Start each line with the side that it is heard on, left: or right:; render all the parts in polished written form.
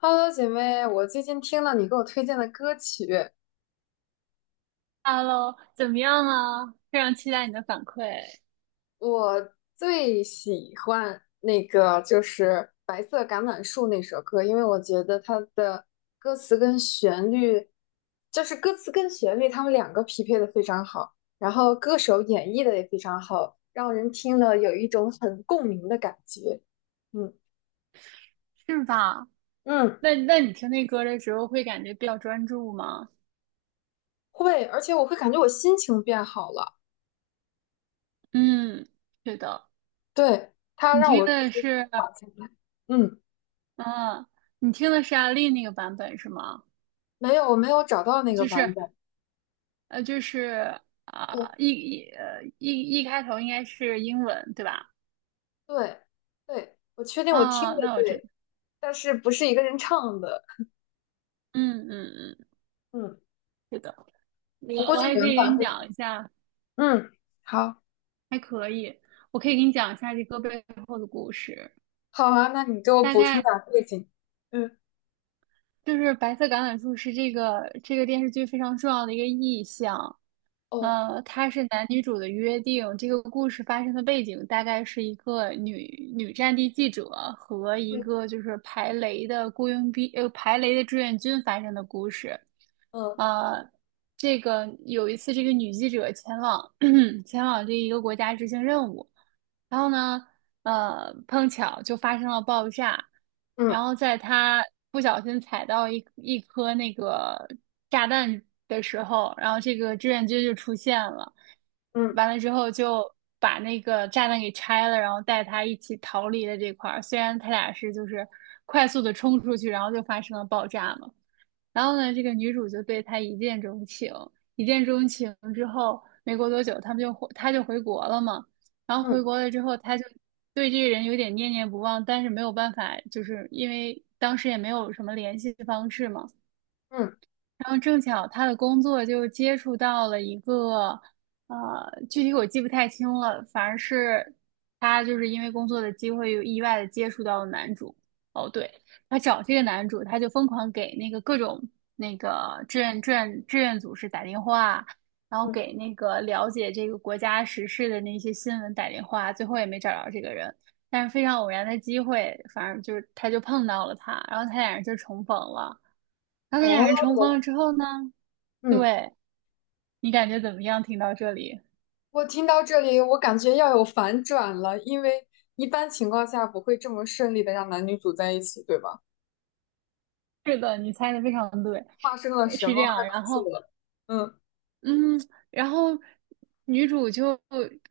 left: Hello，姐妹，我最近听了你给我推荐的歌曲，
right: Hello，怎么样啊？非常期待你的反馈。
left: 我最喜欢那个就是《白色橄榄树》那首歌，因为我觉得它的歌词跟旋律，就是歌词跟旋律，它们两个匹配的非常好，然后歌手演绎的也非常好，让人听了有一种很共鸣的感觉。嗯
right: 是吧？
left: 嗯，
right: 那你听那歌的时候会感觉比较专注吗？
left: 会，而且我会感觉我心情变好了，
right: 嗯，是的。
left: 对，它
right: 你
left: 让
right: 听
left: 我就
right: 的
left: 是舒
right: 是，
left: 缓下来。嗯。
right: 嗯，你听的是阿丽那个版本是吗？
left: 没有，我没有找到那个
right: 就
left: 版
right: 是
left: 本。
right: 就是
left: 呃，
right: 啊、一一呃一一开头应该是英文对吧？
left: 对，对，我确定我听
right: 啊，
left: 着
right: 那我知道。
left: 对，但是不是一个人唱的。
right: 嗯嗯嗯，
left: 嗯，
right: 是的。我
left: 我估
right: 我
left: 计
right: 还可
left: 原
right: 以给
left: 版
right: 你
left: 会。
right: 讲一下，
left: 嗯，好，
right: 还可以，我可以给你讲一下这歌背后的故事。
left: 好啊，那你给我
right: 大
left: 补充
right: 概
left: 点儿背景。嗯，
right: 就是白色橄榄树是这个电视剧非常重要的一个意象。
left: 哦，
right: 它是男女主的约定。这个故事发生的背景大概是一个女战地记者和一
left: 嗯
right: 个就是排雷的雇佣兵，排雷的志愿军发生的故事。
left: 嗯
right: 呃，这个有一次，这个女记者前往 前往这一个国家执行任务，然后呢。碰巧就发生了爆炸，然
left: 嗯
right: 后在他不小心踩到一颗那个炸弹的时候，然后这个志愿军就出现了，
left: 嗯
right: 完了之后就把那个炸弹给拆了，然后带他一起逃离了这块儿。虽然他俩是就是快速的冲出去，然后就发生了爆炸嘛。然后呢，这个女主就对他一见钟情。一见钟情之后，没过多久，他就回国了嘛。然后
left: 嗯
right: 回国了之后，他就对这个人有点念念不忘，但是没有办法，就是因为当时也没有什么联系方式嘛，
left: 嗯
right: 然后正巧他的工作就接触到了一个，呃，具体我记不太清了，反而是他就是因为工作的机会有意外的接触到了男主。哦，对，他找这个男主，他就疯狂给那个各种那个志愿组织打电话，然后
left: 嗯，
right: 给那个了解这个国家时事的那些新闻打电话，最后也没找着这个人。但是非常偶然的机会，反正就是他就碰到了他，然后他俩人就重逢了。然后那俩人重逢
left: 哦，
right: 了之后呢，
left: 嗯，
right: 对，你感觉怎么样？听到这里，
left: 我听到这里，我感觉要有反转了，因为一般情况下不会这么顺利的让男女主在一起，对吧？
right: 是的，你猜的非常对，
left: 发生了什
right: 是这
left: 么？快
right: 样。
left: 告
right: 然
left: 诉
right: 后，
left: 我。嗯
right: 嗯，然后女主就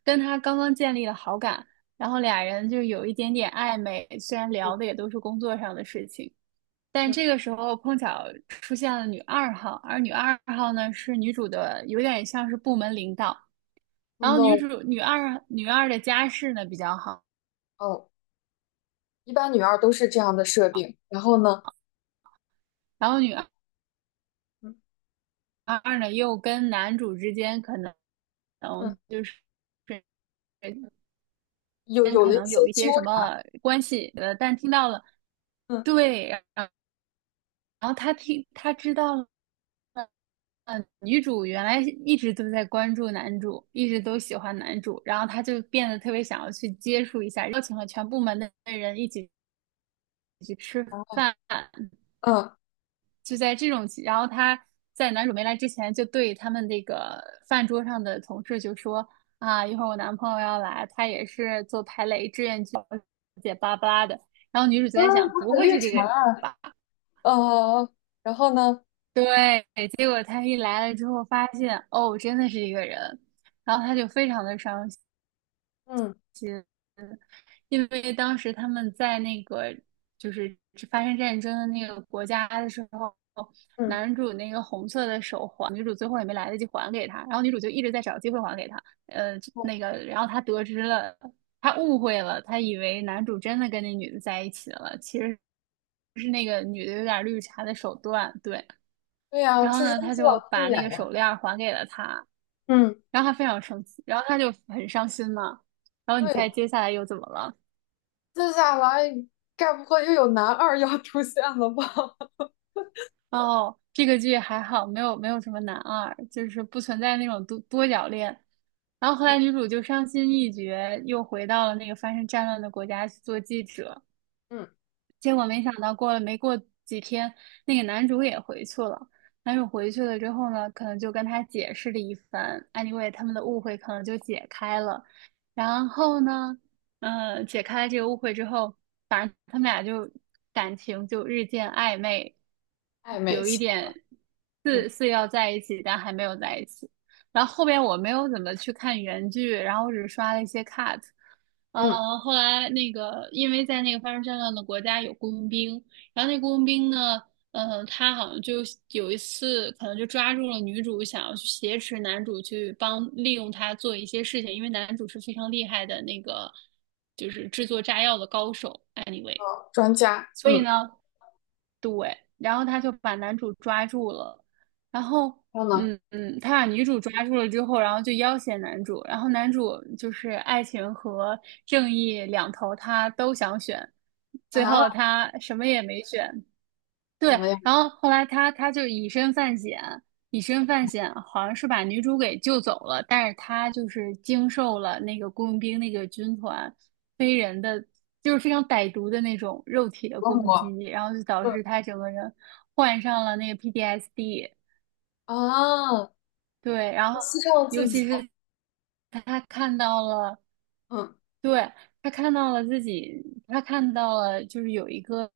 right: 跟他刚刚建立了好感，然后俩人就有一点点暧昧，虽然聊的也
left: 嗯
right: 都是工作上的事情，但
left: 嗯，
right: 这个时候碰巧出现了女二号，而女二号呢是女主的，有点像是部门领导。
left: o
right: 然后女
left: no，
right: 主女二的家世呢比较好。
left: 哦。一般女二都是这样的设定。然后呢，
right: 然后女二。
left: 嗯
right: 二呢，又跟男主之间可能，
left: 嗯，
right: 就是
left: 有
right: 间
left: 有
right: 可
left: 了一
right: 能
left: 些
right: 有一
left: 纠
right: 些什
left: 缠，
right: 么关系。但听到了，
left: 嗯
right: 对，然后他听他知道了，女主原来一直都在关注男主，一直都喜欢男主，然后他就变得特别想要去接触一下，邀请了全部门的人一起去吃
left: 嗯
right: 饭，就在这种，然后他在男主没来之前，就对他们那个饭桌上的同事就说啊，一会儿我男朋友要来，他也是做排雷志愿者，姐巴拉巴拉的。然后女主就
left: 嗯，
right: 在想，
left: 不
right: 不
left: 是
right: 会
left: 绿
right: 是
left: 茶，
right: 这个人吧？
left: 呃，然后呢，
right: 对，结果他一来了之后，发现哦，真的是一个人，然后他就非常的伤心。
left: 嗯
right: 嗯，因为当时他们在那个就是发生战争的那个国家的时候，
left: 嗯，
right: 男主那个红色的手环，女主最后也没来得及还给他，然后女主就一直在找机会还给他，
left: 哦，
right: 那个，然后他得知了，他误会了，他以为男主真的跟那女的在一起了，其实是那个女的有点绿茶的手段，对，
left: 对呀、
right: 然后
left: 这是
right: 呢，
left: 金
right: 他
left: 希老
right: 就
left: 师
right: 把
left: 演
right: 那个
left: 呀，
right: 手链还给了他，
left: 嗯，
right: 然后他非常生气，然后他就很伤心嘛。然后你
left: 对，
right: 猜接下来又怎么了？
left: 接下来该不会又有男二要出现了吧？
right: 哦，这个剧还好，没有什么男二，就是不存在那种多角恋。然后后来女 主就伤心欲绝，又回到了那个发生战乱的国家去做记者。
left: 嗯，
right: 结果没想到过了没过几天，那个男主也回去了。男主回去了之后呢，可能就跟他解释了一番，anyway,他们的误会可能就解开了。然后呢，嗯，解开了这个误会之后，反正他们俩就感情就日渐暧昧，
left: 暧昧
right: 有一
left: 期，
right: 点似
left: 嗯，
right: 似要在一起，但还没有在一起。然后后边我没有怎么去看原剧，然后我只刷了一些 cut。
left: 嗯，
right: 后来那个，因为在那个发生战乱的国家有雇佣兵，然后那雇佣兵呢，他好像就有一次可能就抓住了女主，想要去挟持男主去帮利用他做一些事情，因为男主是非常厉害的那个，就是制作炸药的高手。Anyway,
left: 哦，专家，
right: 所以
left: 嗯，
right: 呢，对，然后他就把男主抓住了，然后
left: 然后呢，
right: 他把女主抓住了之后，然后就要挟男主，然后男主就是爱情和正义两头他都想选，最后
left: 啊，
right: 他什么也没选，对，
left: 怎么样，
right: 然后后来他就以身犯险，以身犯险，好像是把女主给救走了，但是他就是经受了那个雇佣兵那个军团非人的，就是非常歹毒的那种肉体的
left: 折
right: 攻
left: 磨，
right: 击，然后就导
left: 嗯
right: 致他整个人患上了那个 PTSD。
left: 啊，
right: 对，然后
left: 牺牲了
right: 尤
left: 自己，
right: 其是他看到了，
left: 嗯
right: 对，他看到了自己，他看到了就是有一个。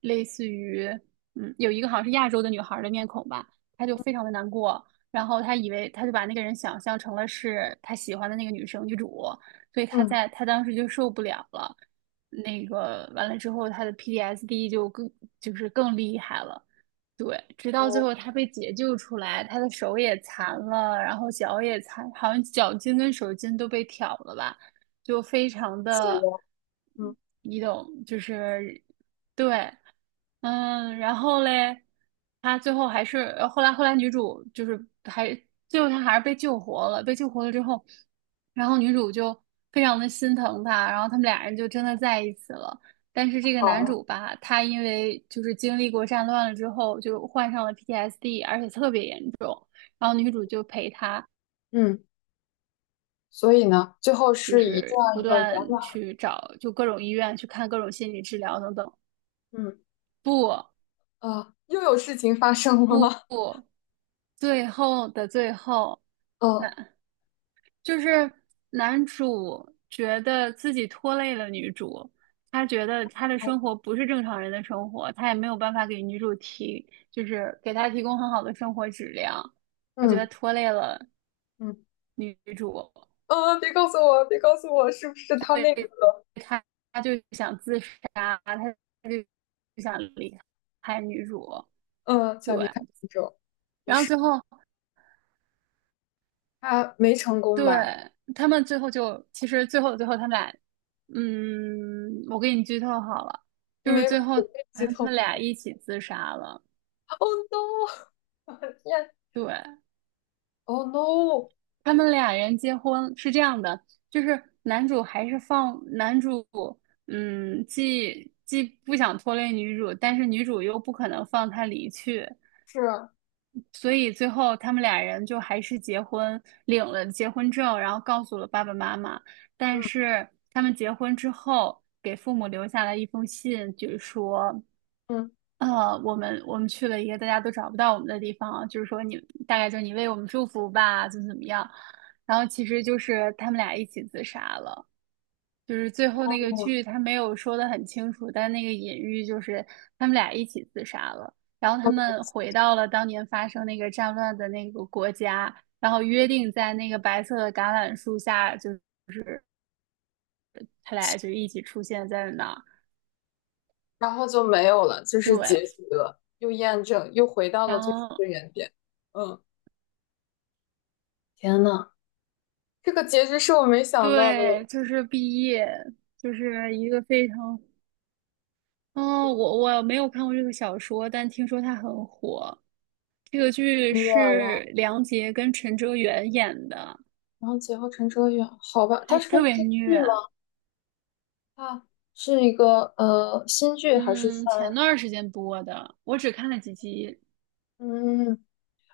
right: 类似于，嗯，有一个好像是亚洲的女孩儿的面孔吧，她就非常的难过，然后她以为她就把那个人想象成了是她喜欢的那个女生女主，所以她
left: 嗯，
right: 在她当时就受不了了，那个完了之后，她的 PTSD 就更就是更厉害了。对，直到最
left: 我
right: 后她被解救出来，她的手也残了，然后脚也残，好像脚筋跟手筋都被挑了吧，就非常
left: 自己，
right: 的，
left: 嗯，
right: 你懂，就是对，嗯，然后嘞，他最后还是后来女主就是还最后她还是被救活了，被救活了之后，然后女主就非常的心疼他，然后他们俩人就真的在一起了。但是这个男主
left: 好。
right: 吧，他因为就是经历过战乱了之后，就患上了 PTSD,而且特别严重。然后女主就陪他，
left: 嗯，所以呢，最后
right: 就
left: 是以这
right: 是不
left: 样一个圆
right: 断
left: 满，
right: 去找，就各种医院去看各种心理治疗等等。
left: 嗯，
right: 不
left: 啊，又有事情发生了吗？
right: 不 不，最后的最后。
left: 呃，
right: 那。就是男主觉得自己拖累了女主，他觉得他的生活不是正常人的生活，他也没有办法给女主提，就是给她提供很好的生活质量，他觉得
left: 嗯
right: 拖累了
left: 嗯，
right: 女主，
left: 嗯，别告诉我，别告诉我，是不是
right: 所
left: 他那个，
right: 以他他就想自杀，他就想离开女主，
left: 嗯，
right: 对，
left: 想离开苏州，于
right: 然后
left: 是
right: 最后
left: 他没成功
right: 对，
left: 吧？
right: 他们最后就，其实最后的最后，他们俩，嗯，我给你剧透好了，
left: 你
right: 就是
left: 没把
right: 最后
left: 我被
right: 他
left: 剧透
right: 们俩一起自杀了。
left: ？Oh no！天
right: 对，
left: ！Oh no！
right: 他们俩人结婚是这样的，就是男主还是放男主，嗯，既不想拖累女主，但是女主又不可能放他离去，
left: 是啊，
right: 所以最后他们俩人就还是结婚，领了结婚证，然后告诉了爸爸妈妈。但
left: 嗯
right: 是他们结婚之后，给父母留下了一封信，就是说，
left: 嗯
right: 我们去了一个大家都找不到我们的地方，就是说你大概就是你为我们祝福吧，怎么怎么样。然后其实就是他们俩一起自杀了。就是最后那个
left: 嗯，
right: 剧，他没有说的很清楚，但那个隐喻就是他们俩一起自杀了，然后他
left: 嗯，
right: 们回到了当年发生那个战乱的那个国家，然后约定在那个白色的橄榄树下，就他俩就一起出现在那儿。
left: 然后就没有了，就是结
right: 对，
left: 局了，又验证，又回到了
right: 然
left: 最初
right: 后
left: 的原点。嗯，天呐，这个结局是我没想到的。
right: 对，就是毕业，就是一个非常，嗯，我没有看过这个小说，但听说它很火。这个剧
left: 热
right: 是
left: 了，
right: 梁洁跟陈哲远演的，
left: 然后劫后陈哲远，好吧，他
right: 还
left: 是个
right: 特别
left: 新剧
right: 虐。
left: 吗？它是一个新剧还是
right: 嗯，前
left: 番？
right: 段儿时间播的，我只看了几集，
left: 嗯，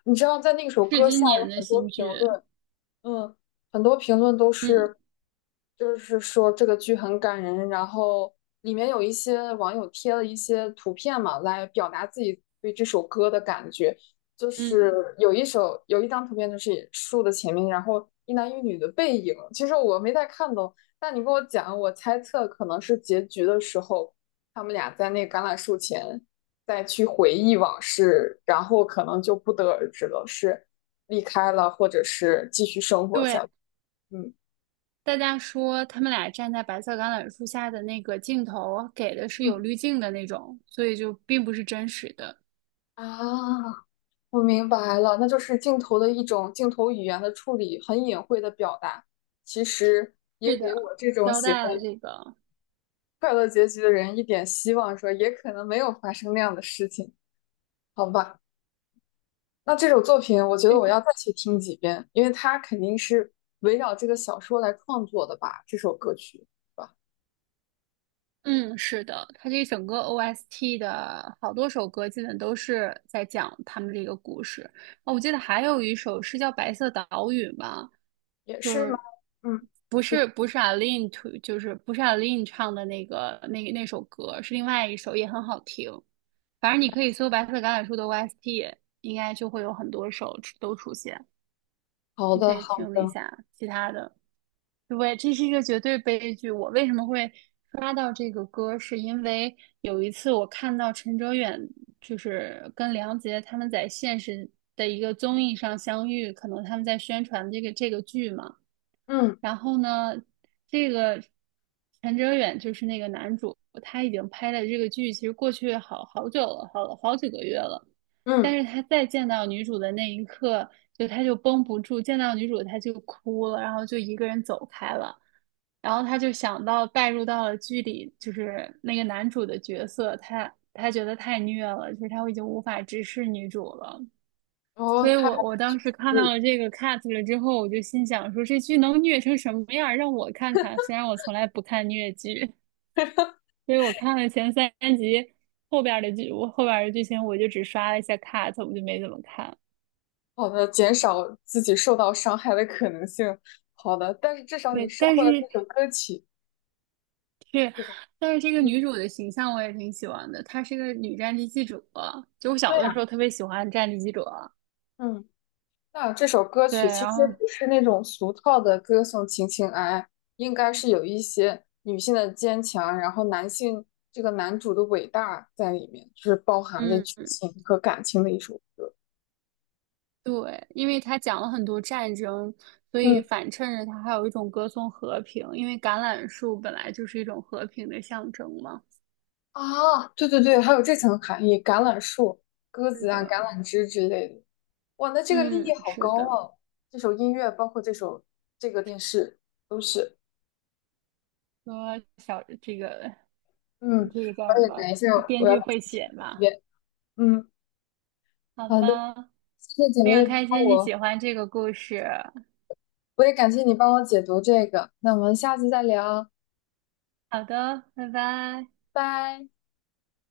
left: 你知道在那首
right: 是
left: 歌
right: 今
left: 下
right: 年
left: 有
right: 的
left: 很多
right: 新
left: 评
right: 剧。
left: 论，嗯，很多评论都
right: 嗯
left: 是，就是说这个剧很感人，然后里面有一些网友贴了一些图片嘛，来表达自己对这首歌的感觉。就是
right: 嗯，
left: 有一张图片，就是树的前面，然后一男一女的背影。其实我没太看懂，但你跟我讲，我猜测可能是结局的时候，他们俩在那橄榄树前再去回忆往事，然后可能就不得而知了。是。离开了，或者是继续生活下
right: 对，
left: 去。嗯
right: 大家说他们俩站在白色橄榄树下的那个镜头给的是有
left: 嗯，
right: 滤镜的那种，所以就并不是真实的。
left: 啊，我明白了，那就是镜头的一种镜头语言的处理，很隐晦的表达，其实也
right: 是的，
left: 给我这种
right: 交
left: 喜欢
right: 代了这个。
left: 快乐结局的人一点希望，说也可能没有发生那样的事情，好吧？那这首作品，我觉得
right: 对，
left: 我要再去听几遍，因为它肯定是围绕这个小说来创作的吧，这首歌曲，是吧？
right: 嗯，是的，他这整个 OST 的好多首歌，基本都是在讲他们这个故事。哦，我记得还有一首是叫《白色岛屿》吧，
left: 也是吗？嗯，
right: 不
left: 是
right: 是不是 Aline to，就是不是 Aline 唱的那个那首歌，是另外一首也很好听。反正你可以搜《白色橄榄树》的 OST，应该就会有很多首出都出现。
left: 好
right: 你可
left: 的，
right: 以
left: 好
right: 听一
left: 的，
right: 下其他的。对，这是一个绝对悲剧。我为什么会刷到这个歌，是因为有一次我看到陈哲远就是跟梁洁他们在现实的一个综艺上相遇，可能他们在宣传这个剧嘛。
left: 嗯
right: 然后呢，这个陈哲远就是那个男主，他已经拍了这个剧，其实过去好好久了，好好几个月了。
left: 嗯，
right: 但是他再见到女主的那一刻，就他就绷不住，见到女主他就哭了，然后就一个人走开了。然后他就想到带入到了剧里，就是那个男主的角色，他觉得太虐了，就是他已经无法直视女主了。
left: 然后
right: 所以
left: 它。
right: 我当时看
left: 嗯，
right: 到了这个 cut 了之后，我就心想说这剧能虐成什么样让我看看。虽然我从来不看虐剧，所以我看了前三集，后边的剧我后边的剧情我就只刷了一下 cut，我就没怎么看。
left: 好的，减少自己受到伤害的可能性。好的，但是至少你
right: 对，
left: 收
right: 但
left: 获了
right: 是
left: 那首歌曲，
right: 是，
left: 对吧？
right: 但是这个
left: 嗯，
right: 女主的形象我也挺喜欢的，她是个女战地记者，就我小
left: 对
right: 的
left: 呀，
right: 时候特别喜欢战地记者。
left: 嗯，那这首歌
right: 对，
left: 曲其
right: 然
left: 实
right: 后
left: 不是那种俗套的歌颂情情爱爱，应该是有一些女性的坚强，然后男性这个男主的伟大在里面，就是包含着剧
right: 嗯。
left: 情和感情的一首歌。
right: 对，因为他讲了很多战争，所以
left: 嗯，
right: 反衬着他还有一种歌颂和平，因为橄榄树本来就是一种和平的象征嘛。
left: 啊，对对对，还有这层含义，橄榄树、鸽
right: 是
left: 子啊、
right: 的，
left: 橄榄枝之类的。哇，那这个立意
right: 嗯，
left: 好
right: 是
left: 高
right: 的。
left: 啊！这首音乐，包括这个电视，都是。
right: 说小这个
left: 嗯，
right: 这个叫
left: 而
right: 什
left: 且
right: 么？
left: 等一下我
right: 编
left: 要
right: 剧
left: 再
right: 会
left: 听
right: 写
left: 一
right: 嘛？
left: 遍。嗯，
right: 好
left: 好的，
right: 吧，
left: 谢谢姐
right: 非常
left: 妹
right: 开
left: 帮
right: 心你喜
left: 我，
right: 欢这个故事。
left: 我也感谢你帮我解读这个。那我们下次再聊，
right: 好的，拜拜。
left: 拜。